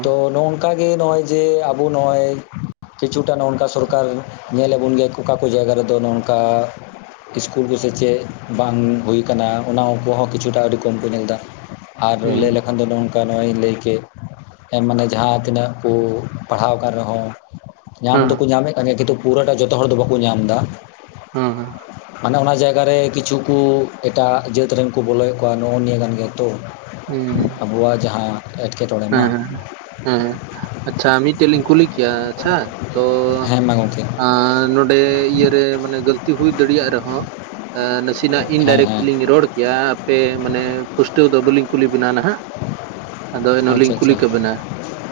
ᱛᱚ ᱱᱚᱚᱝᱠᱟ ᱜᱮ ᱱᱚᱜᱼᱚᱭ ᱡᱮ ᱟᱵᱚ ᱱᱚᱜᱼᱚᱭ ᱠᱤᱪᱷᱩᱴᱟ ᱱᱚᱝᱠᱟ ᱥᱚᱨᱠᱟᱨ- ᱧᱮ ᱞᱮᱜ ᱵᱩᱱ ᱜᱤᱭᱟ ᱠᱚᱠᱟ ᱠᱩ ᱡᱟᱭᱜᱟ ᱨᱮᱫᱚ ᱱᱚᱜ ᱚ ᱱᱚᱝᱠᱟ- ᱤᱥᱠᱩᱞ ᱠᱚᱥᱮ ᱪᱮᱫ ᱵᱟᱝ ᱦᱩᱭ ᱠᱟᱱᱟ ᱚᱱᱟ ᱠᱚᱦᱚᱸ ᱠᱤᱪᱷᱩᱴᱟᱜ ᱟᱹᱰᱤ ᱠᱚᱢ ᱠᱚ ᱧᱮᱞ ᱮᱫᱟ ᱟᱨ ᱞᱟᱹᱭ ᱦᱩᱸ, ᱦᱮᱸ, ᱞᱮᱠᱷᱟᱱ ᱫᱚ ᱱᱚᱝᱠᱟ ᱱᱚᱜᱼᱚᱭᱤᱧ ᱞᱟᱹᱭ ᱠᱮᱫ ᱮᱸ ᱢᱟᱱᱮ ᱡᱟᱦᱟᱸ ᱛᱤᱱᱟᱹᱜ ᱠᱩ ᱯᱟᱲᱦᱟᱣ ᱠᱟᱱ ᱨᱮᱦᱚᱸ ᱧᱟᱢ ᱫᱚᱠᱚ ᱦᱮᱸ, ᱧᱟᱢᱮᱫ ᱠᱟᱱ ᱜᱮᱭᱟ ᱠᱤᱱᱛᱩ ᱯᱩᱨᱟᱹᱴᱟᱜ ᱡᱚᱛᱚ ᱦᱚᱲ ᱫᱚ ᱵᱟᱠᱩ ᱧᱟᱢ ᱫᱟ᱾ ᱦᱩᱸ ᱦᱩᱸ ᱢᱟᱱᱮ ᱚᱱᱟ ᱡᱟᱭᱜᱟᱨᱮ ᱠᱤᱪᱷᱩ ᱠᱩ ᱮᱴᱟᱜ ᱡᱟᱹᱛ ᱨᱮᱱ ᱠᱚ ᱵᱚᱞᱚᱭᱮᱫ ᱠᱚᱣᱟ ᱱᱚᱜᱼᱚ ᱱᱤᱭᱟᱹ ᱠᱟᱱ ᱜᱮᱭᱟ ᱛᱚ ᱦᱩᱸ, ᱦᱮᱸ, ᱟᱵᱚᱣᱟᱜ ᱡᱟᱦᱟᱸ ᱮᱸᱴᱠᱮᱴᱚᱸᱬᱮ ᱢᱟ ᱦᱮᱸ, ᱦᱮᱸ ᱟᱪᱪᱷᱟ ᱢᱤᱫᱴᱮᱡ ᱞᱤᱧ ᱠᱩᱞᱤ ᱠᱮᱭᱟ ᱟᱪᱪᱷᱟ ᱛᱚ ᱦᱮᱸ ᱢᱟ ᱜᱚᱢᱠᱮ ᱟᱸ ᱱᱚᱸᱰᱮ ᱤᱭᱟᱹᱨᱮ ᱢᱟᱱᱮ ᱜᱟᱹᱞᱛᱤ ᱦᱩᱭ ᱫᱟᱲᱤᱭᱟᱜ ᱨᱮᱦᱚᱸ ᱱᱟᱥᱤᱱᱟᱜ ᱦᱮᱸ ᱦᱮᱸ ᱤᱱᱰᱟᱭᱨᱮᱠᱴᱞᱤᱧ ᱨᱚᱲ ᱠᱮᱭᱟ ᱟᱯᱮ ᱢᱟᱱᱮ ᱯᱩᱥᱴᱟᱹᱣ ᱫᱚ ᱵᱟᱹᱞᱤᱧ ᱠᱩᱞᱤ ᱵᱮᱱᱟ ᱱᱟᱦᱟᱜ ᱟᱫᱚ ᱮᱱᱦᱚᱸᱞᱤᱧ ᱟᱪᱪᱷᱟ ᱠᱩᱞᱤ ᱟᱪᱪᱷᱟ ᱠᱮᱵᱮᱱᱟ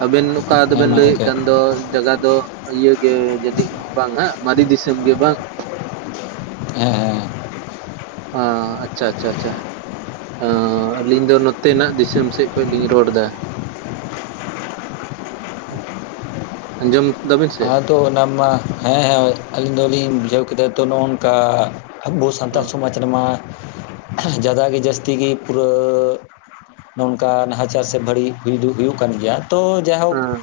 ᱟᱵᱮᱱ ᱚᱠᱟ ᱦᱮᱸ ᱫᱚᱵᱮᱱ ᱢᱟ ᱞᱟᱹᱭᱮᱫ ᱜᱚᱢᱠᱮ ᱠᱟᱱ ᱫᱚ ᱡᱟᱫᱟ ᱫᱚ ᱤᱭᱟᱹ ᱜᱮ ᱡᱟᱹᱱᱤᱡ ᱵᱟᱝ ᱦᱟᱜ ᱢᱟᱨᱤ ᱫᱤᱥᱟᱹᱢ ᱜᱮ ᱵᱟᱝ ᱦᱮᱸ ᱦᱮᱸ ᱚᱻ ᱟᱪᱼᱪᱷᱟ ᱟᱪᱪᱷᱟ ᱟᱪᱪᱷᱟ ᱟᱹᱞᱤᱧ ᱫᱚ ᱱᱚᱛᱮᱱᱟᱜ ᱫᱤᱥᱚᱢ ᱥᱮᱫ ᱠᱷᱚᱡ ᱞᱤᱧ ᱨᱚᱲ ᱫᱟ ᱟᱸᱡᱚᱢ ᱫᱟᱵᱤᱱ ᱥᱮ ᱛᱚ ᱚᱱᱟ ᱢᱟ ᱦᱮᱸ ᱦᱮᱸ ᱟᱹᱞᱤᱧ ᱫᱚᱞᱤᱧ ᱵᱩᱡᱷᱟᱹᱣ ᱠᱮᱫᱟ ᱛᱚ ᱱᱚᱱᱠᱟ ᱟᱵᱩ ᱥᱟᱱᱛᱟᱲ ᱦᱮᱸ ᱥᱚᱢᱟᱡᱽ ᱨᱮᱢᱟ ᱡᱟᱫᱟ ᱜᱮ ᱡᱟᱹᱥᱛᱤ ᱜᱤ ᱯᱩᱨᱟᱹ ᱱᱚᱝᱠᱟ ᱱᱟᱦᱟᱪᱟᱨ ᱥᱮ ᱵᱷᱟᱹᱲᱤᱡ ᱦᱩᱭ ᱫᱚ ᱦᱩᱭᱩᱜ ᱠᱟᱱ ᱜᱮᱭᱟ ᱛᱚ ᱡᱟᱭᱦᱳᱠ ᱦᱮᱸ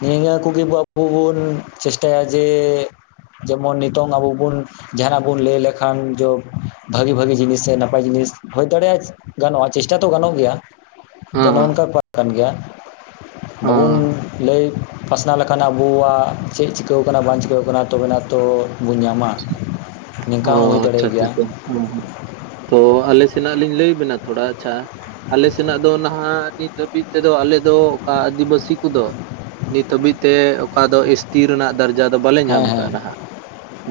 ᱱᱤᱭᱟᱹ ᱠᱚᱜᱮ ᱟᱵᱩ ᱵᱚᱱ ᱪᱮᱥᱴᱟᱭᱟ ᱡᱮ ᱡᱮᱢᱚᱱ ᱱᱤᱛᱚᱝ ᱟᱵᱚ ᱵᱚᱱ ᱡᱟᱦᱟᱱᱟᱜ ᱵᱚᱱ ᱞᱟᱹᱭ ᱞᱮᱠᱷᱟᱱ ᱡᱚ ᱵᱷᱟᱹᱜᱤ ᱵᱷᱟᱹᱜᱤ ᱡᱤᱱᱤᱥ ᱥᱮ ᱱᱟᱯᱟᱭ ᱡᱤᱱᱤᱥ ᱦᱩᱭ ᱫᱟᱲᱮᱭᱟᱜᱼᱟ ᱜᱟᱱᱚᱜᱼᱟ ᱪᱮᱥᱴᱟ ᱛᱚ ᱜᱟᱱᱚᱜ ᱜᱮᱭᱟ ᱛᱚ ᱦᱮᱸ ᱱᱚᱝᱱᱠᱟ ᱯᱟᱴᱷ ᱠᱟᱱ ᱜᱮᱭᱟ, ᱦᱮᱸ ᱵᱟᱵᱩᱱ ᱞᱟᱹᱭ ᱯᱟᱥᱱᱟᱣ ᱞᱮᱠᱷᱟᱱ ᱟᱵᱩᱣᱟᱜ ᱪᱮᱫ ᱪᱤᱠᱟᱹᱣ ᱠᱟᱱᱟ ᱵᱟᱝ ᱪᱤᱠᱟᱹᱣ ᱠᱟᱱᱟ ᱛᱚᱵᱮᱱᱟ ᱛᱚ ᱵᱚᱱ ᱧᱟᱢᱟ᱾ ᱚ ᱱᱤᱝᱠᱟ ᱦᱚᱸ ᱦᱩᱭ ᱟᱪᱪᱷᱟ ᱫᱟᱲᱮᱭᱟᱜ ᱟᱪᱪᱷᱟ ᱟᱪᱷᱟ ᱜᱮᱭᱟ ᱦᱮ ᱦᱮᱸ ᱛᱚ ᱟᱞᱮ ᱥᱮᱱᱟᱜ ᱞᱤᱧ ᱞᱟᱹᱭᱵᱤᱱᱟ ᱛᱷᱚᱲᱟ ᱟᱪᱪᱷᱟ ᱟᱞᱮ ᱥᱮᱱᱟᱜ ᱫᱚ ᱱᱟᱦᱟᱜ ᱱᱤᱛ ᱦᱟᱹᱵᱤᱡ ᱛᱮᱫᱚ ᱟᱞᱮ ᱫᱚ ᱚᱠᱟ ᱟᱹᱫᱤᱵᱟᱹᱥᱤ ᱠᱚᱫᱚ ᱱᱤᱛ ᱦᱟᱹᱵᱤᱡ ᱛᱮ ᱚᱠᱟ ᱫᱚ ᱮᱥ ᱴᱤ ᱨᱮᱱᱟᱜ ᱫᱟᱨᱡᱟ ᱫᱚ ᱵᱟᱞᱮ ᱦᱮᱸ ᱧᱟᱢ ᱦᱮᱸ ᱟᱠᱟᱜᱼᱟ ᱱᱟᱦᱟᱜ,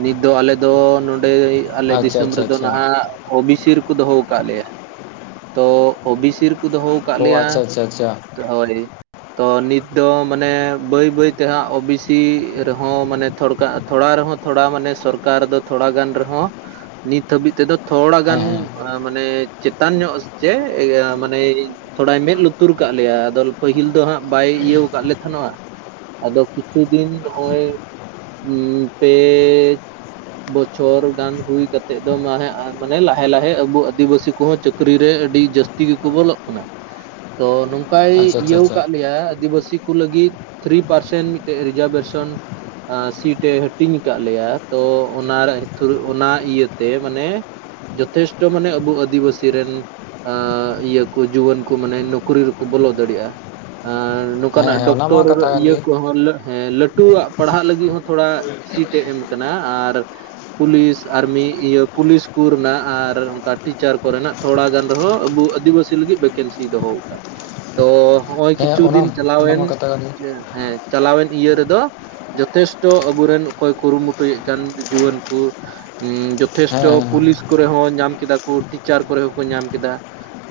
ᱱᱤᱛ ᱫᱚ ᱟᱞᱮ ᱫᱚ ᱱᱚᱱᱰᱮ ᱟᱞᱮ ᱟᱪᱪᱷᱟ ᱫᱤᱥᱚᱢ ᱟᱪᱪᱷᱟ ᱨᱮᱫᱚ ᱟᱪᱪᱷᱟ ᱱᱟᱦᱟᱜ ᱳᱵᱤᱥᱤ ᱨᱮᱠᱚ ᱫᱚᱦᱚ ᱟᱠᱟᱫ ᱞᱮᱭᱟ ᱾ ᱛᱚ ᱳᱵᱤᱥᱤ ᱨᱮᱠᱚ ᱫᱚᱦᱚ ᱠᱟᱜ ᱚ ᱞᱮᱭᱟ ᱟᱪᱪᱷᱟ ᱟᱪᱪᱷᱟ ᱟᱪᱪᱷᱟ ᱾ ᱦᱳᱭ ᱛᱚ ᱱᱤᱛ ᱫᱚ ᱢᱟᱱᱮ ᱵᱟᱹᱭ ᱵᱟᱹᱭ ᱛᱮ ᱦᱟᱸᱜ ᱳᱵᱤᱥᱤ ᱨᱮᱦᱚᱸ ᱢᱟᱱᱮ ᱛᱷᱚᱲᱠᱟᱜᱼᱟ ᱛᱷᱚᱲᱟ ᱨᱮᱦᱚᱸ ᱛᱷᱚᱲᱟ ᱢᱟᱱᱮ ᱥᱚᱨᱠᱟᱨ ᱫᱚ ᱛᱷᱚᱲᱟ ᱜᱟᱱ ᱨᱮᱦᱚᱸ ᱱᱤᱛ ᱦᱟᱹᱵᱤᱡ ᱛᱮᱫᱚ ᱛᱷᱚᱲᱟ ᱦᱮᱸ ᱜᱟᱱ ᱦᱮᱸ ᱢᱟᱱᱮ ᱪᱮᱛᱟᱱ ᱧᱚᱜ ᱪᱮ ᱤᱭᱟᱹ ᱢᱟᱱᱮ ᱛᱷᱚᱲᱟᱭ ᱢᱮᱫᱽ ᱞᱩᱛᱩᱨ ᱠᱟᱜ ᱞᱮᱭᱟ ᱟᱫᱚ ᱯᱟᱹᱦᱤᱞ ᱫᱚ ᱦᱟᱸᱜ ᱵᱟᱭ ᱤᱭᱟᱹᱣ ᱟᱠᱟᱜ ᱞᱮ ᱛᱟᱦᱮᱱᱚᱜᱼᱟ ᱟᱫᱚ ᱠᱤᱪᱷᱩ ᱫᱤᱱ ᱱᱚᱜᱼᱚᱭ ᱯᱮ ᱵᱚᱪᱷᱚᱨ ᱜᱟᱱ ᱦᱩᱭ ᱠᱟᱛᱮᱜ ᱫᱚ ᱢᱟᱱᱮ ᱞᱟᱦᱮ ᱞᱟᱦᱮ ᱟᱵᱚ ᱟᱹᱫᱤᱵᱟᱹᱥᱤ ᱠᱚᱦᱚᱸ ᱪᱟᱹᱠᱨᱤ ᱨᱮ ᱟᱹᱰᱤ ᱡᱟᱹᱥᱛᱤ ᱛᱤᱜᱤ ᱠᱚ ᱵᱚᱞᱚᱜ ᱠᱟᱱᱟ ᱛᱚ ᱱᱚᱝᱠᱟᱭ ᱟᱪᱪᱷᱟ ᱟᱪᱪᱷᱟ ᱤᱭᱟᱹᱣ ᱟᱪᱪᱷᱟ ᱟᱠᱟᱫ ᱞᱮᱭᱟ ᱟᱹᱫᱤᱵᱟᱹᱥᱤ ᱠᱩ ᱞᱟᱹᱜᱤᱫ ᱛᱷᱨᱤ ᱯᱟᱨᱥᱮᱱ ᱢᱤᱫᱴᱮᱡ ᱨᱤᱡᱟᱨᱵᱷᱮᱥᱚᱱ ᱥᱤᱴ ᱮ ᱦᱟᱹᱴᱤᱧ ᱟᱠᱟᱫ ᱞᱮᱭᱟ ᱛᱚ ᱚᱱᱟ ᱨᱮ ᱚᱱᱟ ᱤᱭᱟᱹᱛᱮ ᱢᱟᱱᱮ ᱡᱚᱛᱷᱮᱥᱴᱚ ᱢᱟᱱᱮ ᱟᱵᱚ ᱟᱹᱫᱤᱵᱟᱹᱥᱤ ᱨᱮᱱ ᱟᱻ ᱤᱭᱟᱹ ᱠᱩ ᱡᱩᱣᱟᱹᱱ ᱠᱩ ᱢᱟᱱᱮ ᱱᱚᱠᱨᱤ ᱨᱮᱠᱚ ᱵᱚᱞᱚ ᱫᱟᱲᱮᱭᱟᱜᱼᱟ ᱟᱨ ᱦᱮᱸ ᱚᱱᱠᱟᱱᱟᱜ ᱦᱮᱸ ᱚᱱᱟ ᱢᱟ ᱰᱚᱠᱴᱚᱨ ᱠᱟᱛᱷᱟ ᱠᱟᱱ ᱤᱭᱟᱹ ᱜᱮ ᱠᱚᱦᱚᱸ ᱦᱮᱸ ᱞᱟᱹᱴᱩᱣᱟᱜ ᱯᱟᱲᱦᱟᱜ ᱞᱟᱹᱜᱤᱫ ᱦᱚᱸ ᱛᱷᱚᱲᱟ ᱥᱤᱴ ᱮ ᱮᱢ ᱠᱟᱱᱟ ᱟᱨ ᱯᱩᱞᱤᱥ ᱟᱨᱢᱤ ᱤᱭᱟᱹ ᱯᱩᱞᱤᱥ ᱠᱩ ᱨᱮᱱᱟᱜ ᱟᱨ ᱚᱱᱠᱟ ᱴᱤᱪᱟᱨ ᱠᱚᱨᱮᱱᱟᱜ ᱛᱷᱚᱲᱟ ᱜᱟᱱ ᱨᱮᱦᱚᱸ ᱟᱵᱚ ᱟᱹᱫᱤᱵᱟᱹᱥᱤ ᱞᱟᱹᱜᱤᱫ ᱵᱷᱮᱠᱮᱱᱥᱤᱭ ᱫᱚᱦᱚ ᱟᱠᱟᱜᱼᱟ ᱛᱚ ᱱᱚᱜᱼᱚᱭ ᱦᱮᱸ ᱠᱤᱪᱷᱩ ᱚᱱᱟ ᱫᱤᱱ ᱚᱱᱟ ᱪᱟᱞᱟᱣᱮᱱ ᱢᱟ ᱠᱟᱛᱷᱟ ᱠᱟᱱ ᱜᱮ ᱦᱮᱸ ᱪᱟᱞᱟᱣᱮᱱ ᱤᱭᱟᱹ ᱨᱮᱫᱚ ᱡᱚᱛᱷᱮᱥᱴᱚ ᱟᱵᱚᱨᱮᱱ ᱚᱠᱚᱭ ᱠᱩᱨᱩᱢᱩᱴᱩᱭᱮᱫ ᱠᱟᱱ ᱡᱩᱣᱟᱹᱱ ᱠᱚ ᱦᱮᱸ ᱡᱚᱛᱮᱥᱴᱷᱚ ᱦᱮᱸ ᱯᱩᱞᱤᱥ ᱠᱚᱨᱮ ᱦᱚᱸ ᱧᱟᱢ ᱠᱮᱫᱟ ᱠᱚ, ᱴᱤᱪᱟᱨ ᱠᱚᱨᱮ ᱦᱚᱸᱠᱚ ᱧᱟᱢ ᱠᱮᱫᱟ,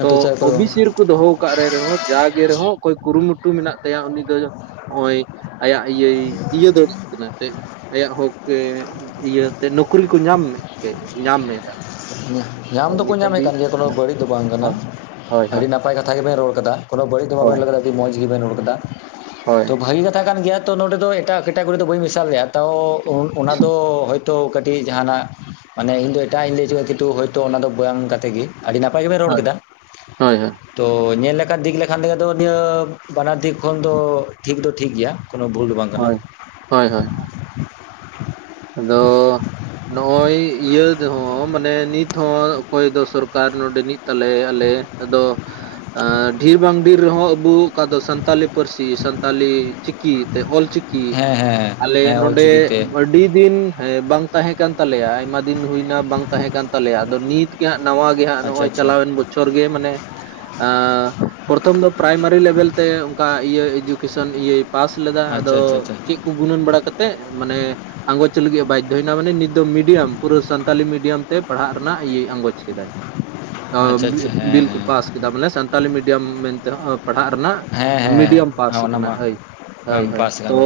ᱛᱚ ᱚ ᱵᱤ ᱥᱤ ᱨᱮᱼ ᱠᱚ ᱫᱚᱦᱚ ᱟᱠᱟᱫ ᱨᱮ ᱨᱮᱦᱚᱸ ᱡᱟᱜᱮ ᱨᱮᱦᱚᱸ ᱚᱠᱚᱭ ᱠᱩᱨᱩᱢᱩᱴᱩ ᱢᱮᱱᱟᱜ ᱛᱟᱭᱟ ᱩᱱᱤ ᱫᱚ ᱦᱚᱜᱼᱚᱭ ᱟᱭᱟᱜ ᱤᱭᱟᱹᱭ ᱤᱭᱟᱹ ᱫᱟᱲᱮᱜ ᱠᱟᱱᱟ ᱮᱱᱛᱮ ᱟᱭᱟᱜ ᱦᱚᱠᱛᱮ ᱤᱭᱟᱹ ᱱᱚᱠᱨᱤ ᱠᱚ ᱧᱟᱢᱮᱫ ᱛᱮ ᱧᱟᱢᱮᱫᱟ ᱧᱟᱢ ᱫᱚᱠᱚ ᱧᱟᱢᱮᱫ ᱠᱟᱱ ᱜᱮᱭᱟ ᱠᱳᱱᱳ ᱦᱮᱸ ᱵᱟᱹᱲᱤᱡ ᱫᱚ ᱵᱟᱝ ᱠᱟᱱᱟ ᱦᱳᱭ ᱦᱳᱭ ᱾ ᱟᱹᱰᱤ ᱦᱳᱭ ᱱᱟᱯᱟᱭ ᱠᱟᱛᱷᱟ ᱠᱟᱛᱷᱟ ᱜᱮᱵᱮᱱ ᱨᱚᱲ ᱠᱟᱫᱟ ᱠᱳᱱᱳ ᱵᱟᱹᱲᱤᱡ ᱫᱚ ᱵᱟᱵᱮᱱ ᱦᱳᱭ ᱞᱟᱹᱭᱫᱟ ᱢᱚᱡᱽ ᱜᱮᱵᱮᱱ ᱨᱚᱲ ᱟᱠᱟᱫᱟ ᱦᱳᱭ ᱛᱚ ᱵᱷᱟᱹᱜᱤ ᱠᱟᱛᱷᱟ ᱠᱟᱱ ᱜᱮᱭᱟ ᱾ ᱛ ᱱᱚᱰᱮ ᱫᱚ ᱮᱴᱟᱜ ᱠᱮᱴᱟᱜᱚᱨᱤ ᱫᱚ ᱵᱟᱹᱧ ᱢᱮᱥᱟᱞ ᱞᱮᱜᱼᱟ ᱾ ᱛᱚ ᱚᱱᱟ ᱫᱚ ᱛᱚ ᱠᱟᱹᱴᱤᱡ ᱡᱟᱦᱟᱱᱟᱜ ᱢᱟᱱᱮ ᱤᱧ ᱫᱚ ᱮᱴᱟᱜ ᱤᱧ ᱞᱟᱹᱭ ᱚᱪᱚ ᱠᱤᱱᱛᱩ ᱦᱳᱭᱛᱚ ᱚᱱᱟ ᱫᱚ ᱵᱟᱝ ᱠᱟᱛᱮ ᱜᱮ ᱾ ᱟᱹᱰᱤ ᱱᱟᱯᱟᱭ ᱜᱮᱵᱮᱱ ᱨᱚᱲ ᱠᱮᱫᱟ ᱦᱳᱭ ᱦᱳᱭ ᱾ ᱛᱚ ᱧᱮᱞ ᱞᱮᱠᱷᱟᱱ ᱫᱤᱠ ᱞᱮᱠᱷᱟᱱ ᱛᱮᱜᱮ ᱱᱤᱭᱟᱹ ᱵᱟᱱᱟᱨ ᱫᱤᱠ ᱠᱷᱚᱱ ᱫᱚ ᱴᱷᱤᱠ ᱫᱚ ᱴᱷᱤᱠ ᱜᱮᱭᱟ ᱾ ᱠᱳᱱᱳ ᱵᱷᱩᱞ ᱫᱚ ᱵᱟᱝ ᱠᱟᱱᱟ ᱦᱳᱭ ᱾ ᱦᱳᱭ ᱦᱳᱭ ᱟᱫᱚ ᱱᱚᱜᱼᱚᱭ ᱤᱭᱟᱹ ᱨᱮᱦᱚᱸ ᱢᱟᱱᱮ ᱱᱤᱛ ᱦᱚᱸ ᱚᱠᱚᱭ ᱫᱚ ᱥᱚᱨᱠᱟᱨ ᱱᱚᱰᱮᱱᱤᱡ ᱛᱟᱞᱮ ᱟᱞᱮ ᱟᱫᱚ ᱰᱷᱤᱨ ᱵᱟᱝ ᱰᱷᱤᱨ ᱨᱮᱦᱚᱸ ᱟᱵᱚ ᱚᱠᱟ ᱫᱚ ᱥᱟᱱᱛᱟᱞᱤ ᱯᱟᱹᱨᱥᱤ ᱥᱟᱱᱛᱟᱞᱤ ᱪᱤᱠᱤ ᱛᱮ ᱚᱞᱪᱤᱠᱤ ᱼᱠᱤ ᱦᱮᱸ ᱦᱮᱸ ᱟᱞᱮ ᱦᱮᱸ ᱱᱚᱰᱮ ᱚᱞᱪᱤᱠᱤᱛᱮ ᱟᱹᱰᱤ ᱫᱤᱱ ᱦᱮᱸ ᱵᱟᱝ ᱛᱟᱦᱮᱸ ᱠᱟᱱ ᱛᱟᱞᱮᱭᱟ ᱟᱭᱢᱟ ᱫᱤᱱ ᱦᱩᱭᱱᱟ ᱵᱟᱝ ᱛᱟᱦᱮᱸ ᱠᱟᱱ ᱛᱟᱞᱮᱭᱟ ᱟᱫᱚ ᱱᱤᱛ ᱱᱟᱣᱟ ᱜᱮ ᱦᱟᱸᱜ ᱟᱪᱪᱷᱟ ᱱᱚᱜᱼᱚᱭ ᱟᱪᱪᱷᱟ ᱪᱟᱞᱟᱣᱮᱱ ᱵᱚᱪᱷᱚᱨ ᱜᱮ ᱢᱟᱱᱮ ᱯᱨᱚᱛᱷᱚᱢ ᱫᱚ ᱯᱨᱟᱭᱢᱟᱨᱤ ᱞᱮᱵᱮᱞ ᱛᱮ ᱚᱱᱠᱟ ᱤᱭᱟᱹ ᱮᱡᱩᱠᱮᱥᱚᱱ ᱤᱭᱟᱹ ᱯᱟᱥ ᱞᱮᱫᱟ ᱟᱫᱚ ᱟᱪᱪᱷᱟ ᱟᱪᱪᱷᱟ ᱟᱪᱪᱷᱟ ᱪᱮᱫ ᱠᱚ ᱜᱩᱱᱟᱹᱱ ᱵᱟᱲᱟ ᱠᱟᱛᱮᱫ ᱢᱟᱱᱮ ᱟᱸᱜᱚᱪ ᱞᱟᱹᱜᱤᱫ ᱮ ᱵᱟᱫᱽᱫᱷᱚᱭᱮᱱᱟ ᱾ ᱢᱟᱱᱮ ᱱᱤᱛ ᱫᱚ ᱢᱤᱰᱤᱭᱟᱢ ᱯᱩᱨᱟᱹ ᱥᱟᱱᱛᱟᱞᱤ ᱢᱤᱰᱤᱭᱟᱢ ᱛᱮ ᱯᱟᱲᱦᱟᱜ ᱨᱮᱱᱟᱜ ᱤᱭᱟᱹ ᱟᱸᱜᱚᱪ ᱠᱮᱫᱟᱭ ᱟᱪᱪᱷᱟ ᱟᱪᱪᱷᱟ ᱦᱮᱸ ᱵᱤᱞ ᱠᱚ ᱦᱮᱸ ᱯᱟᱥ ᱠᱮᱫᱟ ᱢᱟᱱᱮ ᱥᱟᱱᱛᱟᱞᱤ ᱢᱤᱰᱤᱭᱟᱢ ᱢᱮᱱᱛᱮ ᱯᱟᱲᱦᱟᱜ ᱨᱮᱱᱟᱜ ᱦᱮᱸ ᱦᱮᱸ ᱢᱤᱰᱤᱭᱟᱢ ᱯᱟᱥ ᱦᱮᱸ ᱚᱱᱟ ᱠᱟᱱᱟ ᱢᱟ ᱾ ᱦᱳᱭ ᱦᱳᱭ ᱵᱟᱢ ᱦᱳᱭ ᱯᱟᱥ ᱛᱚ ᱠᱟᱱᱟ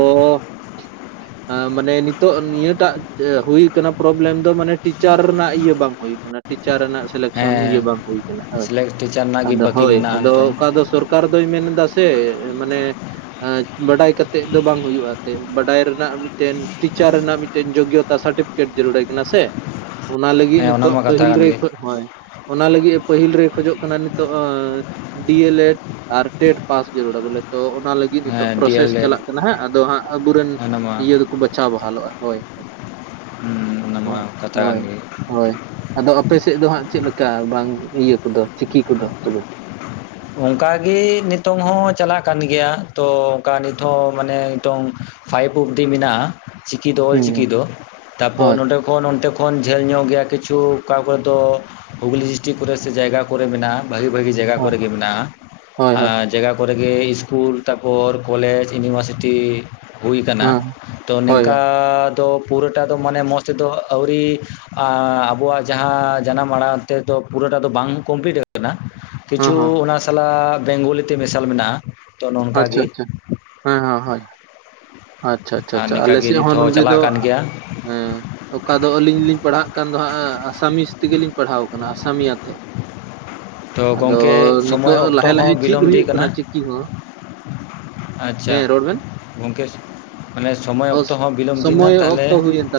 ᱢᱟᱱᱮ ᱱᱤᱛ ᱱᱤᱛᱚᱜ ᱱᱤᱭᱟᱹᱴᱟᱜ ᱦᱩᱭ ᱟᱠᱟᱱᱟ ᱯᱨᱚᱵᱞᱮᱢ ᱫᱚ ᱢᱟᱱᱮ ᱴᱤᱪᱟᱨ ᱨᱮᱱᱟᱜ ᱤᱭᱟᱹ ᱵᱟᱝ ᱦᱩᱭᱩᱜ ᱟᱠᱟᱱᱟ ᱴᱤᱪᱟᱨ ᱨᱮᱱᱟᱜ ᱥᱤᱞᱮᱠᱥᱚᱱ ᱤᱭᱟᱹ ᱦᱮᱸ ᱵᱟᱝ ᱦᱩᱭ ᱟᱠᱟᱱᱟ ᱦᱳᱭ ᱥᱤᱞᱮᱠᱥ ᱴᱤᱪᱟᱨ ᱨᱮᱱᱟᱜ ᱜᱮ ᱟᱫᱚ ᱵᱟᱹᱠᱤ ᱦᱳᱭ ᱢᱮᱱᱟᱜᱼᱟ ᱟᱫᱚ ᱱᱤᱛᱚᱝ ᱚᱠᱟ ᱫᱚ ᱥᱚᱨᱠᱟᱨ ᱼᱠᱟᱨ ᱫᱚᱭ ᱢᱮᱱᱫᱟ ᱥᱮ ᱢᱟᱱᱮ ᱵᱟᱰᱟᱭ ᱠᱟᱛᱮᱜ ᱫᱚ ᱵᱟᱝ ᱦᱩᱭᱩᱜᱼᱟ ᱛᱮ ᱵᱟᱰᱟᱭ ᱨᱮᱱᱟᱜ ᱢᱤᱫᱴᱮᱱ ᱴᱤᱪᱟᱨ ᱨᱮᱱᱟᱜ ᱢᱤᱫᱴᱮᱱ ᱡᱳᱜᱚᱛᱟ ᱥᱟᱨᱴᱤᱯᱷᱤᱠᱮᱴ ᱡᱟᱹᱨᱩᱲ ᱟᱭ ᱠᱟᱱᱟ ᱥᱮ? ᱚᱱᱟ ᱞᱟᱹᱜᱤᱫ ᱦᱮᱸ ᱱᱤᱛᱚᱜ ᱚᱱᱟᱢᱟ ᱠᱟᱛᱷᱟ ᱯᱟᱹᱦᱤᱞ ᱠᱟᱱ ᱨᱮ ᱜᱮ ᱦᱳᱭ, ᱚᱱᱟ ᱞᱟᱹᱜᱤᱫ ᱮ ᱯᱟᱹᱦᱤᱞ ᱨᱮ ᱠᱷᱚᱡᱚᱜ ᱠᱟᱱᱟ ᱱᱤᱛᱚᱜ ᱰᱤ ᱮᱞ ᱮᱰ ᱟᱨ ᱴᱮᱹᱰ ᱯᱟᱥ ᱡᱟᱹᱨᱩᱲᱟ ᱵᱚᱞᱮ ᱛᱚ ᱚᱱᱟ ᱞᱟᱹᱜᱤᱫ ᱱᱤᱛᱚᱜ ᱦᱮᱸ ᱰᱤ ᱯᱨᱚᱥᱮᱥ ᱮᱞ ᱮᱰ ᱪᱟᱞᱟᱜ ᱠᱟᱱᱟ ᱦᱟᱸᱜ ᱟᱫᱚ ᱦᱟᱸᱜ ᱟᱵᱚᱨᱮᱱ ᱚᱱᱟᱢᱟ ᱤᱭᱟᱹ ᱫᱚᱠᱚ ᱵᱟᱪᱷᱟᱣ ᱵᱟᱦᱟᱞᱚᱜᱼᱟ ᱦᱳᱭ ᱚᱱᱟᱢᱟ ᱦᱳᱭ ᱠᱟᱛᱷᱟ ᱠᱟᱱ ᱦᱳᱭ ᱜᱮ ᱦᱳᱭ ᱦᱳᱭ ᱟᱫᱚ ᱟᱯᱮ ᱥᱮᱫ ᱫᱚ ᱦᱟᱸᱜ ᱪᱮᱫ ᱞᱮᱠᱟ ᱵᱟᱝ ᱤᱭᱟᱹ ᱠᱚᱫᱚ ᱪᱤᱠᱤ ᱠᱚᱫᱚ ᱛᱚᱵᱮ? ᱚᱱᱠᱟ ᱜᱮ ᱱᱤᱛᱚᱝ ᱦᱚᱸ ᱪᱟᱞᱟᱜ ᱠᱟᱱ ᱜᱮᱭᱟ ᱛᱚ ᱚᱱᱠᱟ ᱱᱤᱛ ᱦᱚᱸ ᱢᱟᱱᱮ ᱱᱤᱛᱚᱝ, ᱯᱷᱟᱭᱤᱵ ᱚᱵᱽᱫᱤ ᱢᱮᱱᱟᱜᱼᱟ ᱪᱤᱠᱤ ᱫᱚ ᱚᱞ ᱦᱩᱸ ᱪᱤᱠᱤ ᱫᱚ ᱦᱳᱭ ᱛᱟᱯᱚᱨ ᱱᱚᱸᱰᱮ ᱛᱚᱠᱷᱚᱱ ᱚᱱᱛᱮ ᱠᱷᱚᱱ ᱡᱷᱟᱹᱞ ᱧᱚᱜ ᱜᱮᱭᱟ ᱠᱤᱪᱷᱩ ᱚᱠᱟ ᱠᱚᱨᱮ ᱫᱚ ᱦᱩᱜᱽᱞᱤ ᱰᱤᱥᱴᱤᱠ ᱠᱚᱨᱮ ᱥᱮ ᱡᱟᱭᱜᱟ ᱠᱚᱨᱮ ᱢᱮᱱᱟᱜᱼᱟ, ᱵᱷᱟᱹᱜᱤ ᱵᱷᱟᱹᱜᱤ ᱡᱟᱭᱜᱟ ᱠᱚᱨᱮ ᱜᱮ ᱢᱮᱱᱟᱜᱼᱟ, ᱦᱳᱭ, ᱦᱳᱭ, ᱟᱨ ᱡᱟᱜᱟ ᱠᱚᱨᱮ ᱜᱮ ᱤᱥᱠᱩᱞ ᱛᱟᱯᱚᱨ ᱠᱚᱞᱮᱡᱽ, ᱤᱭᱩᱱᱤᱵᱷᱟᱨᱥᱤᱴᱤ ᱦᱩᱭ ᱠᱟᱱᱟ, ᱦᱮᱸ, ᱛᱚ ᱦᱳᱭ, ᱦᱳᱭ, ᱱᱤᱝᱠᱟ ᱫᱚ ᱯᱩᱨᱟᱹᱴᱟ ᱫᱚ ᱢᱟᱱᱮ ᱢᱚᱡᱽ ᱛᱮᱫᱚ ᱟᱣᱨᱤ ᱟ ᱟᱵᱚᱣᱟᱜ ᱡᱟᱦᱟᱸ ᱡᱟᱱᱟᱢ ᱟᱲᱟᱝ ᱛᱮᱫᱚ ᱯᱩᱨᱟᱹᱴᱟ ᱫᱚ ᱵᱟᱝ ᱠᱚᱢᱯᱞᱤᱴ ᱟᱠᱟᱱᱟ᱾ ᱦᱮᱸ, ᱠᱤᱪᱷᱩ ᱦᱮᱸ, ᱚᱱᱟ ᱥᱟᱞᱟᱜ ᱵᱮᱝᱜᱚᱞᱤ ᱛᱮ ᱢᱮᱥᱟᱞ ᱢᱮᱱᱟᱜᱼᱟ᱾ ᱛᱚ ᱱᱚᱝᱠᱟ ᱟᱪᱪᱷᱟ ᱜᱮ ᱟᱪᱪᱷᱟ ᱦᱮᱸ ᱦᱮᱸ ᱦᱳᱭ᱾ ᱟᱪᱪᱷᱟ ᱟᱪᱪᱷᱟ ᱟᱨ ᱟᱪᱪᱷᱟ ᱱᱤᱝᱠᱟ ᱟᱞᱮ ᱜᱮ ᱥᱮᱫ ᱱᱤᱛ ᱦᱚᱸ ᱱᱚᱸᱰᱮ ᱪᱟᱞᱟᱜ ᱫᱚ, ᱠᱟᱱ ᱜᱮᱭᱟ ᱦᱮᱸ ᱚᱠᱟ ᱫᱚ ᱟᱹᱞᱤᱧ ᱞᱤᱧ ᱯᱟᱲᱦᱟᱜ ᱠᱟᱱ ᱫᱚ ᱦᱟᱸᱜ ᱟᱥᱟᱢᱤᱥ ᱛᱮᱜᱮ ᱞᱤᱧ ᱯᱟᱲᱦᱟᱣ ᱠᱟᱱᱟ ᱟᱥᱟᱢᱤᱭᱟ ᱛᱮ᱾ ᱛᱚ ᱟᱫᱚ ᱜᱚᱢᱠᱮ ᱥᱚᱢᱚᱭ ᱱᱤᱛᱳᱜ ᱚᱠᱛᱚ ᱞᱟᱦᱮ ᱦᱚᱸ ᱞᱟᱦᱤ ᱪᱤᱫ ᱵᱤᱞᱚᱢ ᱤᱫᱤᱜ ᱦᱩᱭᱩᱜ ᱠᱟᱱᱟ ᱪᱤ ᱠᱤ ᱦᱚᱸ, ᱟᱪᱪᱷᱟ ᱦᱮᱸ ᱨᱚᱲ ᱵᱮᱱ? ᱜᱚᱝᱠᱮ ᱢᱟᱱᱮ ᱥᱚᱢᱚᱭ ᱚᱥ ᱚᱠᱛᱚ ᱦᱚᱸ ᱵᱤᱞᱚᱢ ᱫᱤᱱᱟ ᱥᱚᱢᱚᱭ ᱛᱟᱦᱚᱞᱮ, ᱚᱠᱛᱚ ᱦᱩᱭᱮᱱ ᱛᱟᱵᱮᱱᱟ᱾